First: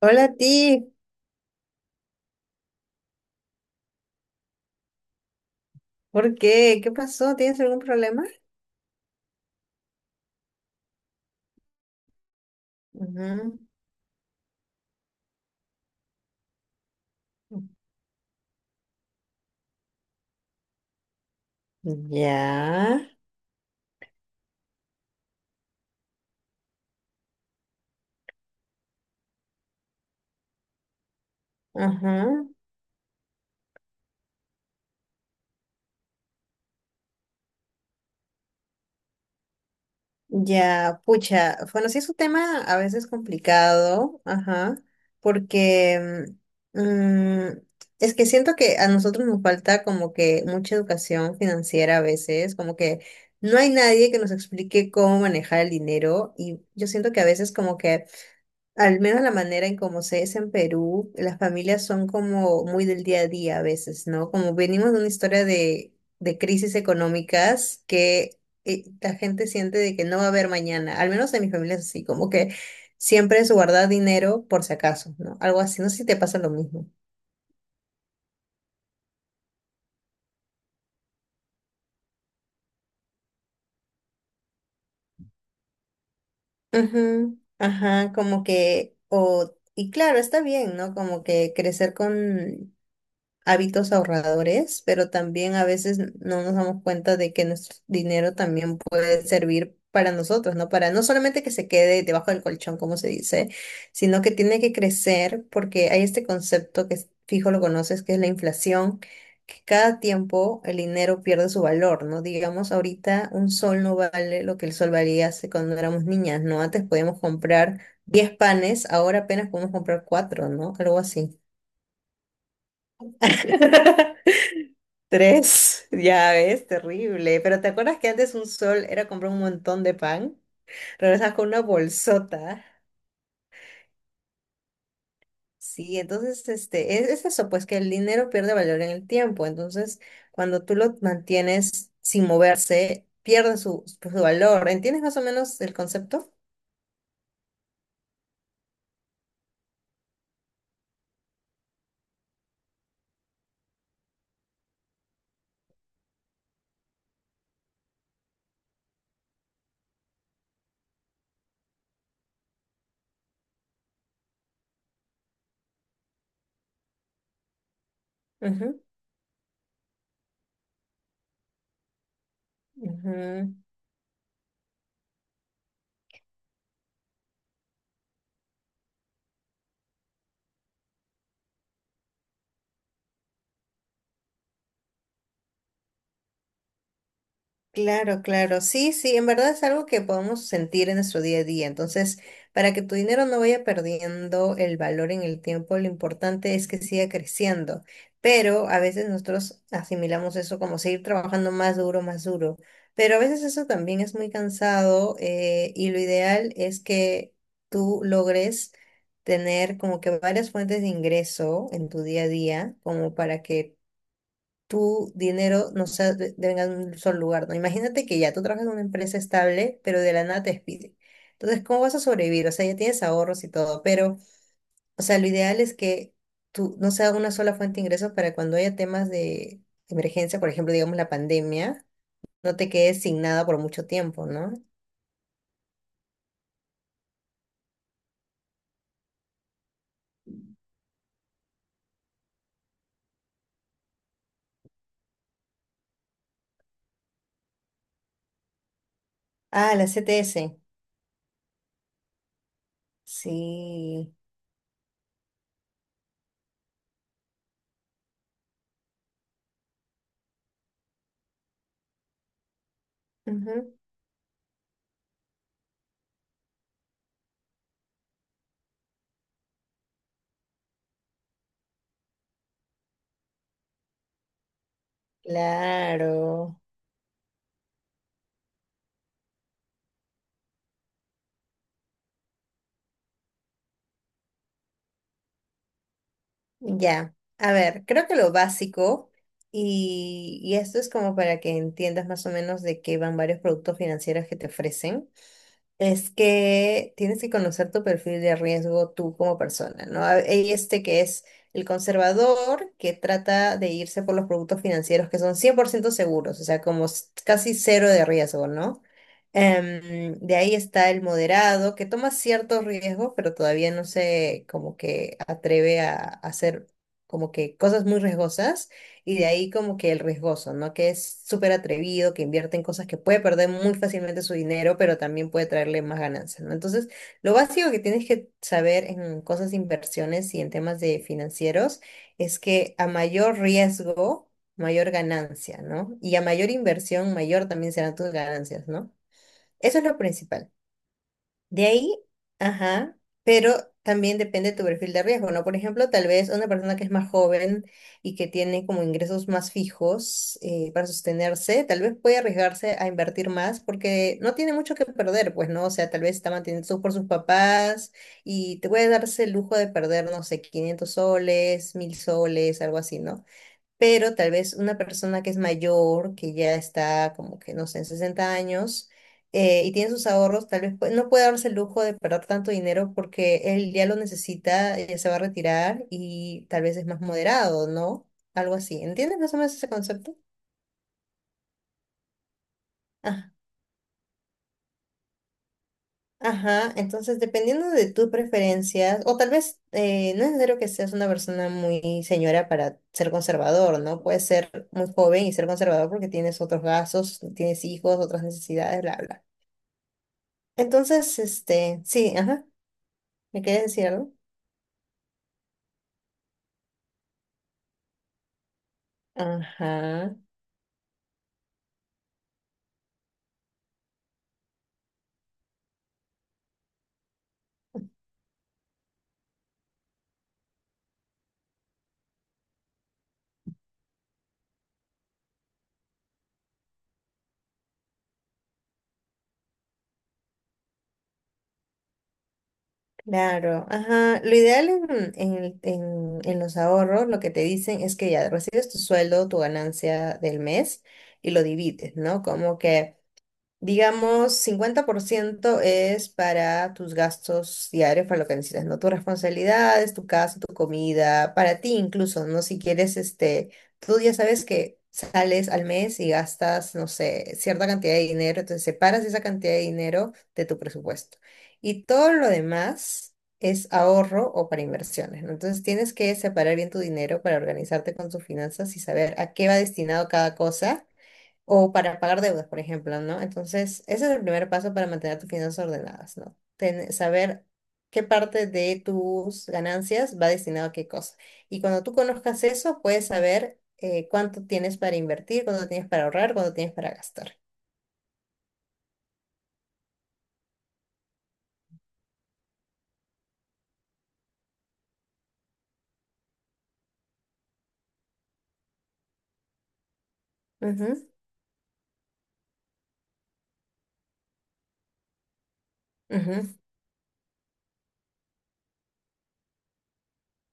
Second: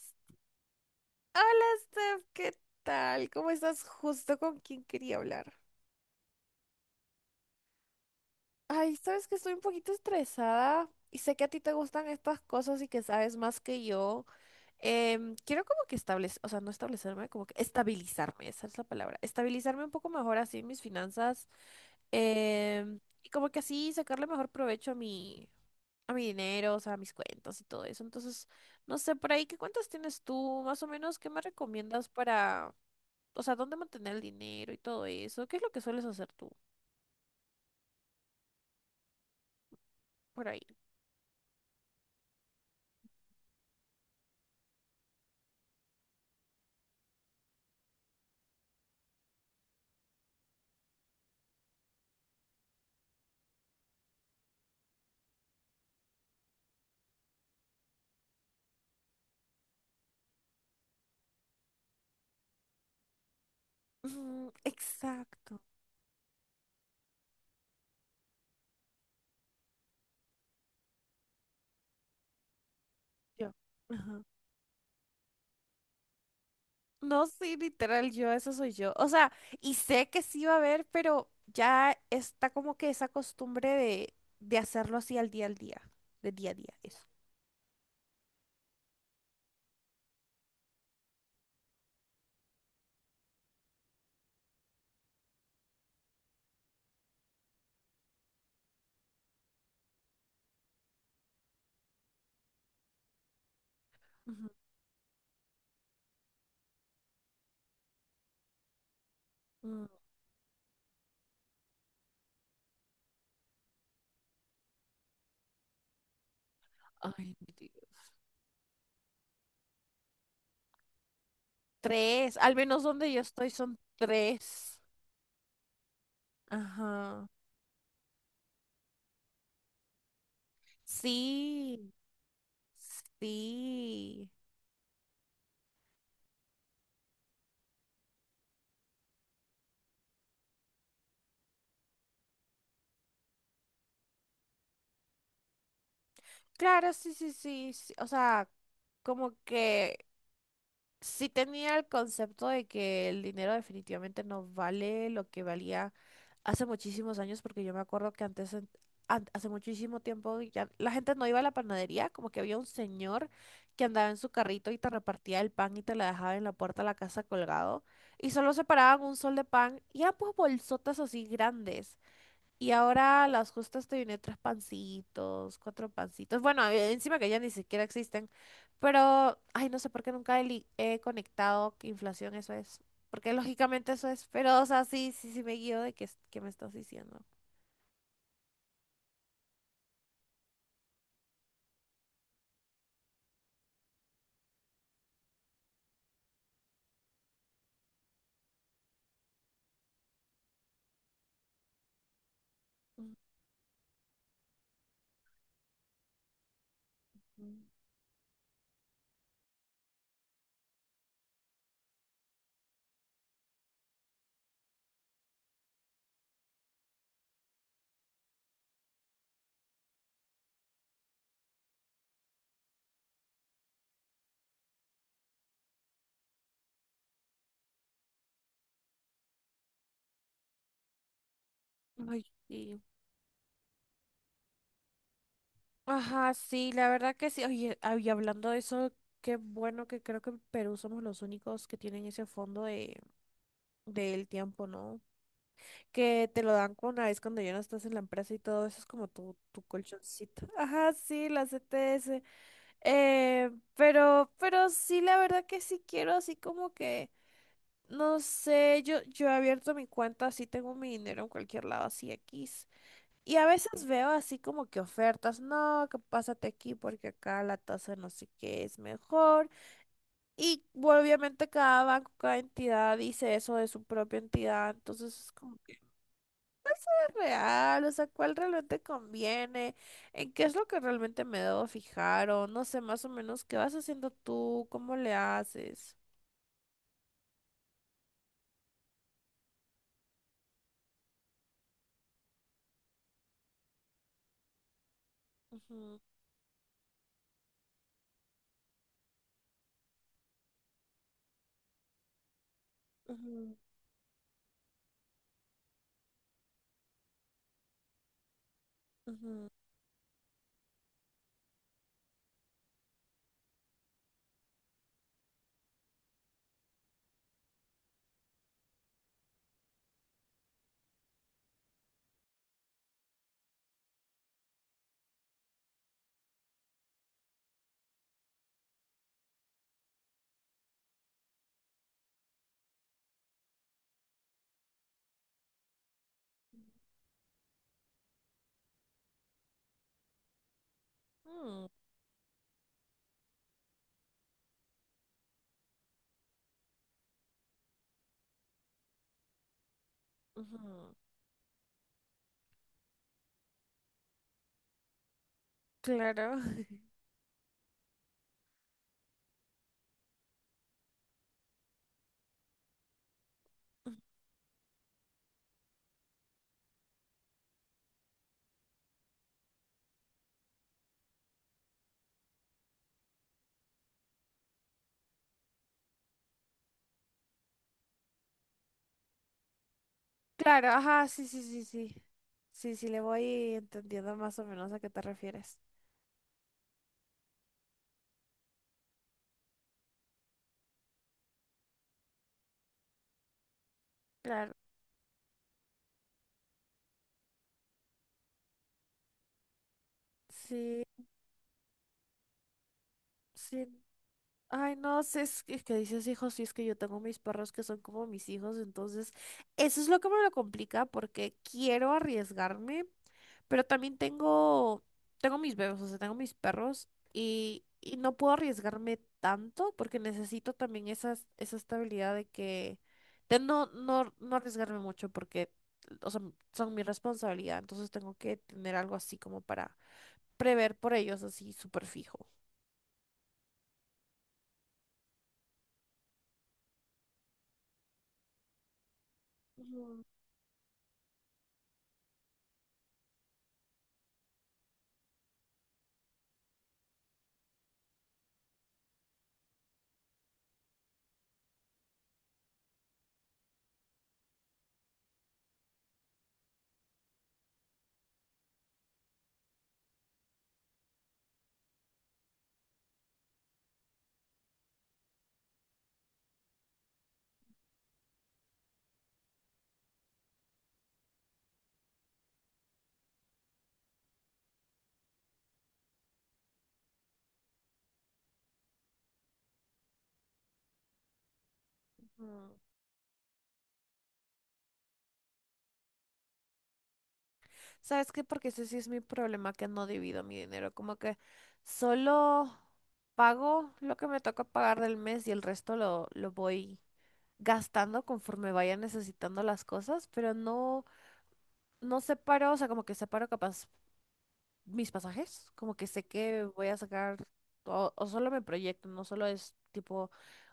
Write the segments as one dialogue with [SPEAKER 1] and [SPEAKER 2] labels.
[SPEAKER 1] Hola, ti.
[SPEAKER 2] Steph, ¿qué tal? ¿Cómo estás? Justo con quien quería hablar.
[SPEAKER 1] ¿Por qué? ¿Qué pasó? ¿Tienes algún problema?
[SPEAKER 2] Ay, sabes que estoy un poquito estresada y sé que a ti te gustan estas cosas y que sabes
[SPEAKER 1] Ujú.
[SPEAKER 2] más que yo. Quiero como que establecer, o sea, no establecerme, como que estabilizarme, esa es la palabra. Estabilizarme un poco mejor así en mis finanzas
[SPEAKER 1] Ya.
[SPEAKER 2] y como que así sacarle mejor provecho a a mi dinero, o sea, a mis cuentas y todo eso. Entonces, no sé, por ahí, ¿qué cuentas tienes tú? Más o menos, ¿qué me recomiendas
[SPEAKER 1] Ajá.
[SPEAKER 2] para... o sea, dónde mantener el dinero y todo eso? ¿Qué es lo que sueles hacer tú por ahí?
[SPEAKER 1] Ya, pucha. Bueno, sí es un tema a veces complicado, ajá, porque mm, mm, es que siento que a nosotros nos falta como que mucha educación financiera a veces, como que no hay nadie que nos explique cómo manejar el dinero y yo siento que a veces como que al menos la manera en cómo se es en Perú, las familias son como muy del día a día a veces, ¿no?
[SPEAKER 2] Mm,
[SPEAKER 1] Como venimos de una historia
[SPEAKER 2] exacto.
[SPEAKER 1] de crisis económicas que la gente siente de que no va a haber mañana, al menos en mi familia es así, como que siempre
[SPEAKER 2] Yo.
[SPEAKER 1] es guardar
[SPEAKER 2] Ajá.
[SPEAKER 1] dinero por si acaso, ¿no? Algo así, no sé si te pasa lo mismo.
[SPEAKER 2] No, sí, literal, yo, eso soy yo. O sea, y sé que sí va a haber, pero ya está como que esa costumbre de hacerlo así al día, de día a día, eso.
[SPEAKER 1] Ujú. Ajá, como que, o, y claro, está bien, ¿no? Como que crecer con hábitos ahorradores, pero también a veces no nos damos cuenta de que nuestro dinero también puede servir para nosotros, ¿no? Para no solamente que se quede debajo del colchón, como se dice, sino que
[SPEAKER 2] Ujú.
[SPEAKER 1] tiene que crecer porque hay este concepto que fijo lo conoces, que es la inflación, que
[SPEAKER 2] Mm,
[SPEAKER 1] cada tiempo el dinero pierde su valor, ¿no? Digamos, ahorita un sol no vale lo que el sol valía hace cuando éramos niñas, ¿no? Antes podíamos
[SPEAKER 2] ay, mi
[SPEAKER 1] comprar
[SPEAKER 2] Dios.
[SPEAKER 1] 10 panes, ahora apenas podemos comprar 4, ¿no? Algo así.
[SPEAKER 2] Tres, al menos donde yo estoy son tres.
[SPEAKER 1] Tres, ya ves,
[SPEAKER 2] Ajá.
[SPEAKER 1] terrible. Pero ¿te acuerdas que antes un sol era comprar un montón de pan? Regresas con una
[SPEAKER 2] Sí,
[SPEAKER 1] bolsota.
[SPEAKER 2] sí.
[SPEAKER 1] Sí, entonces este, es eso, pues que el dinero pierde valor en el tiempo. Entonces, cuando tú lo mantienes sin moverse, pierde su valor. ¿Entiendes más o menos el concepto?
[SPEAKER 2] Claro, sí, sí, sí, sí. O sea, como que sí tenía el concepto de que el dinero definitivamente no vale lo que valía hace muchísimos años, porque yo me acuerdo que antes, hace muchísimo tiempo, ya la gente no iba a la panadería, como que había un señor que andaba en su carrito y te repartía el pan y te la dejaba en la puerta de la casa colgado, y solo
[SPEAKER 1] Ujú,
[SPEAKER 2] separaban un sol de pan y eran pues bolsotas así grandes. Y ahora a
[SPEAKER 1] ujú.
[SPEAKER 2] las justas te viene tres pancitos, cuatro pancitos. Bueno, encima que ya ni siquiera existen. Pero, ay, no sé por qué nunca he conectado que inflación eso es. Porque lógicamente eso es. Pero, o sea, sí, sí, sí me guío de qué, qué me estás diciendo.
[SPEAKER 1] Claro, claro, sí, sí, en verdad es algo que podemos sentir en nuestro día a día. Entonces, para que tu dinero no vaya perdiendo el valor en el tiempo, lo importante es que siga creciendo. Pero a veces nosotros asimilamos eso como seguir trabajando más duro, más duro. Pero a veces eso también es muy cansado y lo ideal es que
[SPEAKER 2] Ujú.
[SPEAKER 1] tú logres tener como que varias fuentes de ingreso en tu día a día, como para que tu dinero no sea venga de un solo lugar, ¿no? Imagínate que ya tú trabajas en una empresa estable, pero de la nada te despiden. Entonces, ¿cómo vas a sobrevivir? O sea, ya tienes ahorros y todo, pero, o sea, lo ideal es que tú no sea una sola fuente de ingresos para cuando haya temas de emergencia, por ejemplo, digamos la pandemia,
[SPEAKER 2] Ay,
[SPEAKER 1] no te
[SPEAKER 2] sí.
[SPEAKER 1] quedes sin nada por mucho tiempo, ¿no?
[SPEAKER 2] Ajá, sí, la verdad que sí. Oye, y hablando de eso, qué bueno que creo que en Perú somos los únicos que tienen ese fondo de, del tiempo, ¿no? Que te lo dan con una vez cuando ya no estás en la empresa y todo eso es como tu
[SPEAKER 1] Ah, la CTS.
[SPEAKER 2] colchoncito. Ajá, sí, las ETS.
[SPEAKER 1] Sí.
[SPEAKER 2] Pero sí, la verdad que sí quiero así como que, no sé, yo he abierto mi cuenta, así tengo mi dinero en cualquier lado, así X. Y a
[SPEAKER 1] Ujú.
[SPEAKER 2] veces veo así como que ofertas, no, que pásate aquí porque acá la tasa no sé qué es mejor. Y bueno, obviamente cada banco, cada entidad dice eso de su propia entidad, entonces es como...
[SPEAKER 1] Claro.
[SPEAKER 2] real, o sea, cuál realmente conviene, en qué es lo que realmente me debo fijar o no sé, más o menos qué vas haciendo tú, cómo le haces.
[SPEAKER 1] Ya, a ver, creo que lo básico, y esto es como para que entiendas más o menos de qué van varios productos financieros que te ofrecen,
[SPEAKER 2] Ujú,
[SPEAKER 1] es que tienes que conocer tu perfil de riesgo tú como persona, ¿no? Hay este que es el conservador, que
[SPEAKER 2] ujú,
[SPEAKER 1] trata de irse por los productos financieros que son 100% seguros, o sea, casi cero de riesgo, ¿no?
[SPEAKER 2] ujú,
[SPEAKER 1] De ahí está el moderado, que toma ciertos riesgos, pero todavía no se como que atreve a hacer como que cosas muy riesgosas. Y de ahí como que el riesgoso, ¿no? Que es súper atrevido, que invierte en cosas que puede perder muy fácilmente su dinero, pero también puede traerle más ganancias, ¿no? Entonces, lo básico que tienes que saber en cosas de inversiones y en temas de financieros es que a mayor riesgo, mayor ganancia, ¿no? Y a mayor inversión, mayor también serán tus ganancias, ¿no? Eso es lo principal.
[SPEAKER 2] mm,
[SPEAKER 1] De ahí, ajá, pero también depende de tu perfil de riesgo, ¿no? Por ejemplo, tal vez una persona que es más joven y que tiene como ingresos más fijos para
[SPEAKER 2] ujú.
[SPEAKER 1] sostenerse, tal vez puede arriesgarse a invertir más porque no tiene mucho que perder, pues, ¿no? O sea, tal vez está
[SPEAKER 2] Claro.
[SPEAKER 1] mantenido por sus papás y te puede darse el lujo de perder, no sé, 500 soles, 1000 soles, algo así, ¿no? Pero tal vez una persona que es mayor, que ya está como que, no sé, en 60 años y tiene sus ahorros, no puede darse el lujo de perder tanto dinero porque él ya lo necesita, ya se va a retirar y tal vez es más moderado, ¿no? Algo así. ¿Entiendes más o menos ese concepto?
[SPEAKER 2] Claro, ajá, sí, sí, sí, sí. Sí, sí, le voy entendiendo más o menos a qué te refieres.
[SPEAKER 1] Ajá, entonces dependiendo de tus preferencias, o tal vez no es necesario que seas una persona muy señora para ser conservador, ¿no? Puedes
[SPEAKER 2] Claro,
[SPEAKER 1] ser muy joven y ser conservador porque tienes otros gastos, tienes hijos, otras necesidades, bla, bla.
[SPEAKER 2] sí,
[SPEAKER 1] Entonces, este, sí, ajá, ¿me quieres
[SPEAKER 2] sí.
[SPEAKER 1] decir algo?
[SPEAKER 2] Ay, no sé es que dices hijos, sí es que yo tengo mis perros que son como mis hijos, entonces eso es lo que
[SPEAKER 1] Ajá,
[SPEAKER 2] me lo complica porque quiero arriesgarme, pero también tengo mis bebés, o sea, tengo mis perros y no puedo arriesgarme tanto porque necesito también esa estabilidad de no, no, no arriesgarme mucho porque, o sea, son mi responsabilidad, entonces tengo que tener algo así como para prever por ellos así súper fijo.
[SPEAKER 1] claro, ajá. Lo ideal en los ahorros, lo que te dicen es que ya recibes tu sueldo, tu
[SPEAKER 2] Ujú,
[SPEAKER 1] ganancia del mes y lo divides, ¿no? Como que… Digamos, 50% es para tus gastos diarios, para lo que necesitas, ¿no? Tus responsabilidades, tu casa, tu comida, para ti incluso, ¿no? Si quieres, este, tú ya sabes que sales al mes y gastas, no sé, cierta cantidad de dinero, entonces separas esa cantidad de dinero de tu presupuesto. Y todo lo demás es ahorro o para inversiones, ¿no? Entonces tienes que separar bien tu dinero para organizarte con tus finanzas y saber a qué va destinado cada cosa o para pagar deudas, por ejemplo, ¿no? Entonces, ese es el primer paso para mantener tus finanzas ordenadas, ¿no? Saber qué parte de tus ganancias va destinado a qué cosa. Y cuando tú conozcas
[SPEAKER 2] ujú.
[SPEAKER 1] eso, puedes saber cuánto tienes para invertir, cuánto tienes para ahorrar, cuánto tienes para gastar.
[SPEAKER 2] ¿Sabes qué? Porque ese sí es mi problema, que no divido mi dinero. Como que solo pago lo que me toca pagar del mes y el resto lo voy gastando conforme vaya necesitando las cosas, pero no,
[SPEAKER 1] Ujú,
[SPEAKER 2] no separo, o sea, como que separo capaz mis pasajes, como que sé que
[SPEAKER 1] ujú,
[SPEAKER 2] voy a sacar, o solo me proyecto, no solo es tipo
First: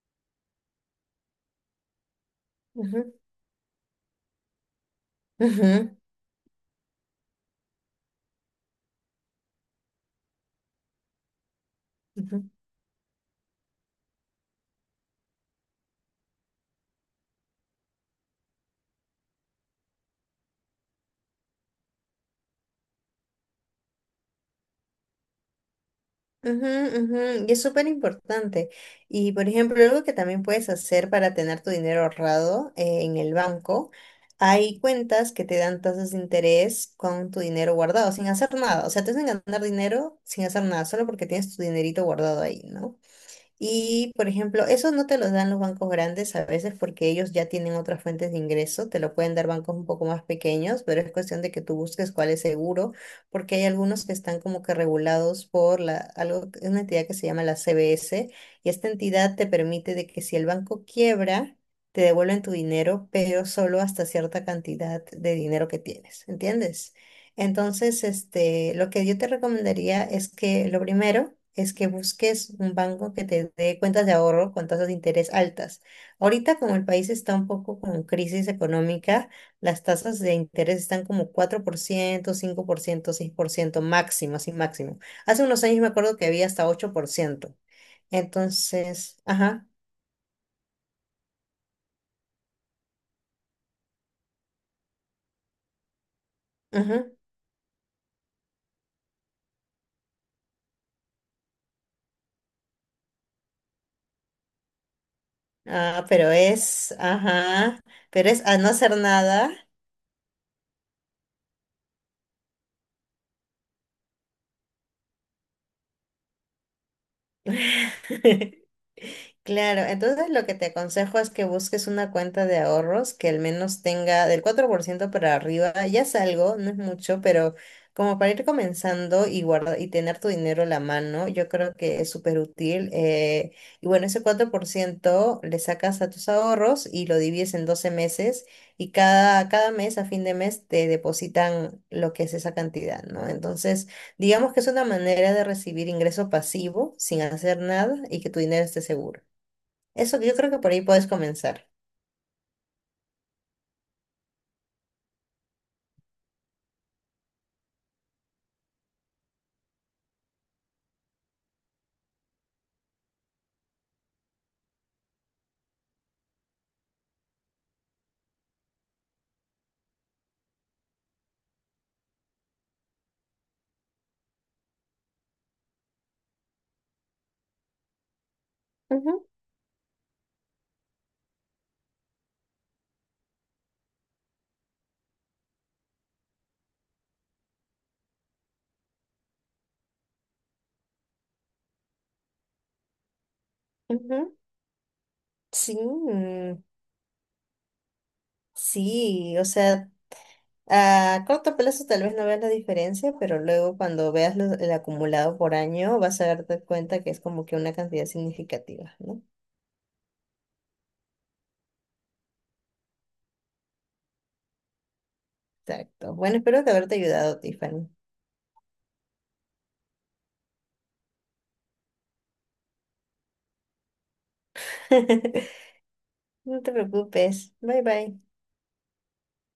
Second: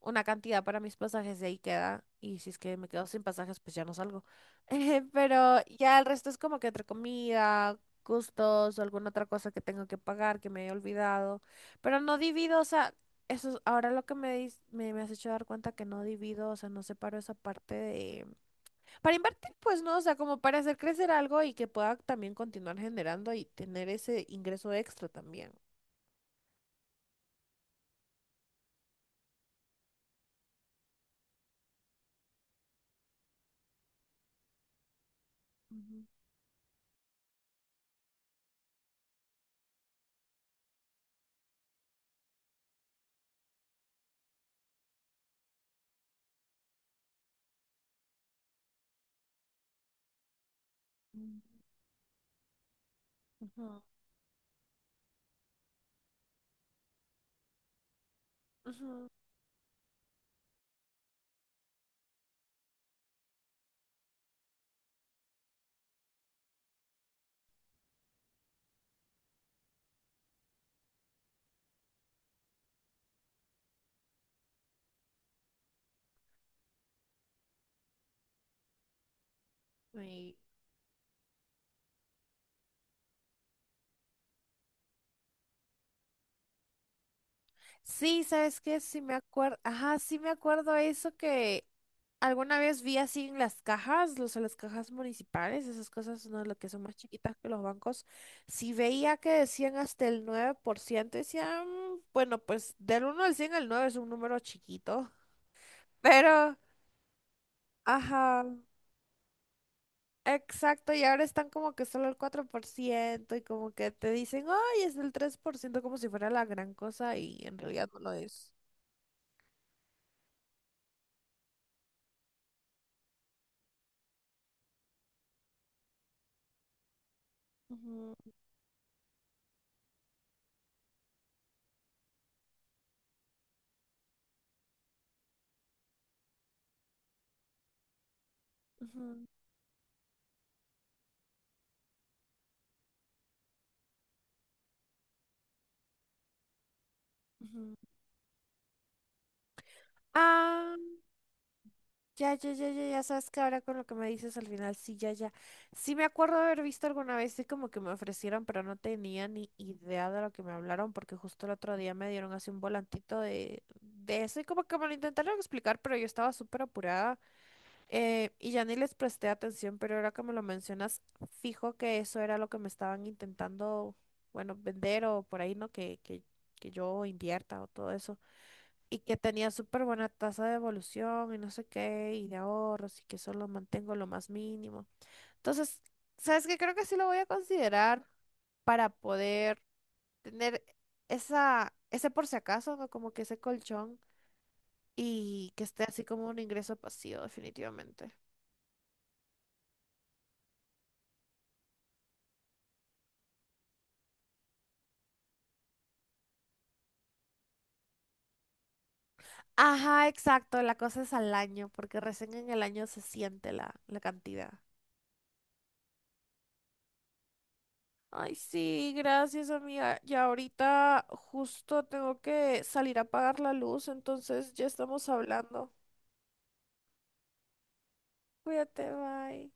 [SPEAKER 2] una cantidad para mis pasajes y ahí queda, y si es que me quedo
[SPEAKER 1] ujú,
[SPEAKER 2] sin pasajes, pues ya no salgo. Pero
[SPEAKER 1] ujú,
[SPEAKER 2] ya el resto es como que entre comida, gustos, o alguna otra cosa que tengo que pagar que me he olvidado, pero no
[SPEAKER 1] ujú.
[SPEAKER 2] divido, o sea, eso es ahora lo que me has hecho dar cuenta que no divido, o sea, no separo esa parte para invertir, pues no, o sea, como para hacer crecer algo y que pueda también continuar generando y tener ese ingreso extra también.
[SPEAKER 1] Ujú, ujú. Y es súper importante. Y por ejemplo, algo que también puedes hacer para tener tu dinero ahorrado en el banco, hay cuentas que te dan
[SPEAKER 2] Ujú,
[SPEAKER 1] tasas de interés con tu dinero guardado, sin hacer nada. O sea, te hacen ganar dinero sin hacer nada, solo porque tienes tu dinerito guardado ahí, ¿no? Y, por ejemplo, eso no te lo dan los bancos grandes a veces porque ellos ya tienen otras fuentes de ingreso, te lo pueden dar bancos un poco más pequeños, pero es cuestión de que tú busques cuál es seguro, porque hay
[SPEAKER 2] ujú,
[SPEAKER 1] algunos que están como que regulados por la, algo, es una entidad que se llama la CBS, y esta
[SPEAKER 2] ujú.
[SPEAKER 1] entidad te permite de que si el banco quiebra, te devuelven tu dinero, pero solo hasta cierta cantidad de dinero que tienes, ¿entiendes? Entonces, este, lo que yo te recomendaría es que lo primero es que busques un banco que te dé cuentas de ahorro con tasas de interés altas. Ahorita, como el país está un poco con crisis económica, las tasas de
[SPEAKER 2] Y-
[SPEAKER 1] interés están como cuatro por ciento, ciento, 5%, 6% máximo, así máximo. Hace unos años me acuerdo que había hasta 8%.
[SPEAKER 2] Sí, ¿sabes qué? Sí me
[SPEAKER 1] Entonces,
[SPEAKER 2] acuerdo,
[SPEAKER 1] ajá,
[SPEAKER 2] ajá, sí me acuerdo eso que alguna vez vi así en las cajas, las cajas municipales, esas cosas, ¿no? Lo que son más
[SPEAKER 1] ajá,
[SPEAKER 2] chiquitas que los bancos, sí veía que decían hasta el 9% decían, bueno, pues del 1 al 100 el 9 es un número chiquito,
[SPEAKER 1] ah, pero
[SPEAKER 2] pero,
[SPEAKER 1] es, ajá, pero
[SPEAKER 2] ajá.
[SPEAKER 1] es a no hacer nada.
[SPEAKER 2] Exacto, y ahora están como que solo el 4% y como que te dicen, ay, es del 3% como si fuera la gran cosa y en realidad no lo es.
[SPEAKER 1] Claro, entonces lo que te aconsejo es que busques una cuenta de ahorros que al menos tenga del 4% para arriba, ya es algo, no es mucho, pero
[SPEAKER 2] Ujú,
[SPEAKER 1] como para ir comenzando y guardar y tener tu dinero a la mano, yo creo que es súper útil. Y bueno, ese 4% le sacas a tus ahorros y lo divides en 12 meses y
[SPEAKER 2] ujú,
[SPEAKER 1] cada mes, a fin de mes, te depositan lo que es esa cantidad, ¿no? Entonces… Digamos que es una manera de recibir ingreso pasivo sin hacer
[SPEAKER 2] ujú.
[SPEAKER 1] nada y que tu dinero esté seguro. Eso que yo creo que por
[SPEAKER 2] Ah,
[SPEAKER 1] ahí puedes comenzar.
[SPEAKER 2] ya, ya, ya, ya, ya sabes que ahora con lo que me dices al final, sí, ya, ya. Sí me acuerdo de haber visto alguna vez, y como que me ofrecieron, pero no tenía ni idea de lo que me hablaron, porque justo el otro día me dieron así un volantito de eso y como que me lo intentaron explicar, pero yo estaba súper apurada. Y ya ni les presté atención, pero ahora que me lo mencionas, fijo que eso era lo que me estaban intentando, bueno, vender o por ahí, ¿no? Que yo invierta o todo eso. Y que
[SPEAKER 1] Ujú,
[SPEAKER 2] tenía súper buena tasa de evolución y no sé qué, y de ahorros, y que solo mantengo lo más mínimo. Entonces, ¿sabes qué? Creo que sí lo voy a considerar para poder tener ese por si acaso, ¿no? Como que ese colchón
[SPEAKER 1] ujú.
[SPEAKER 2] y que
[SPEAKER 1] Sí,
[SPEAKER 2] esté así como un
[SPEAKER 1] mm,
[SPEAKER 2] ingreso pasivo, definitivamente.
[SPEAKER 1] sí, o sea, a corto plazo tal vez no veas la diferencia, pero luego cuando veas el acumulado por año vas a darte cuenta que es como que una cantidad significativa, ¿no?
[SPEAKER 2] Ajá, exacto, la cosa es al año, porque recién en el año se siente la cantidad.
[SPEAKER 1] Exacto. Bueno, espero que haberte ayudado, Tiffany.
[SPEAKER 2] Ay, sí, gracias, amiga. Ya ahorita justo tengo que salir a pagar la luz, entonces ya estamos hablando.
[SPEAKER 1] No te preocupes. Bye bye.
[SPEAKER 2] Cuídate, bye.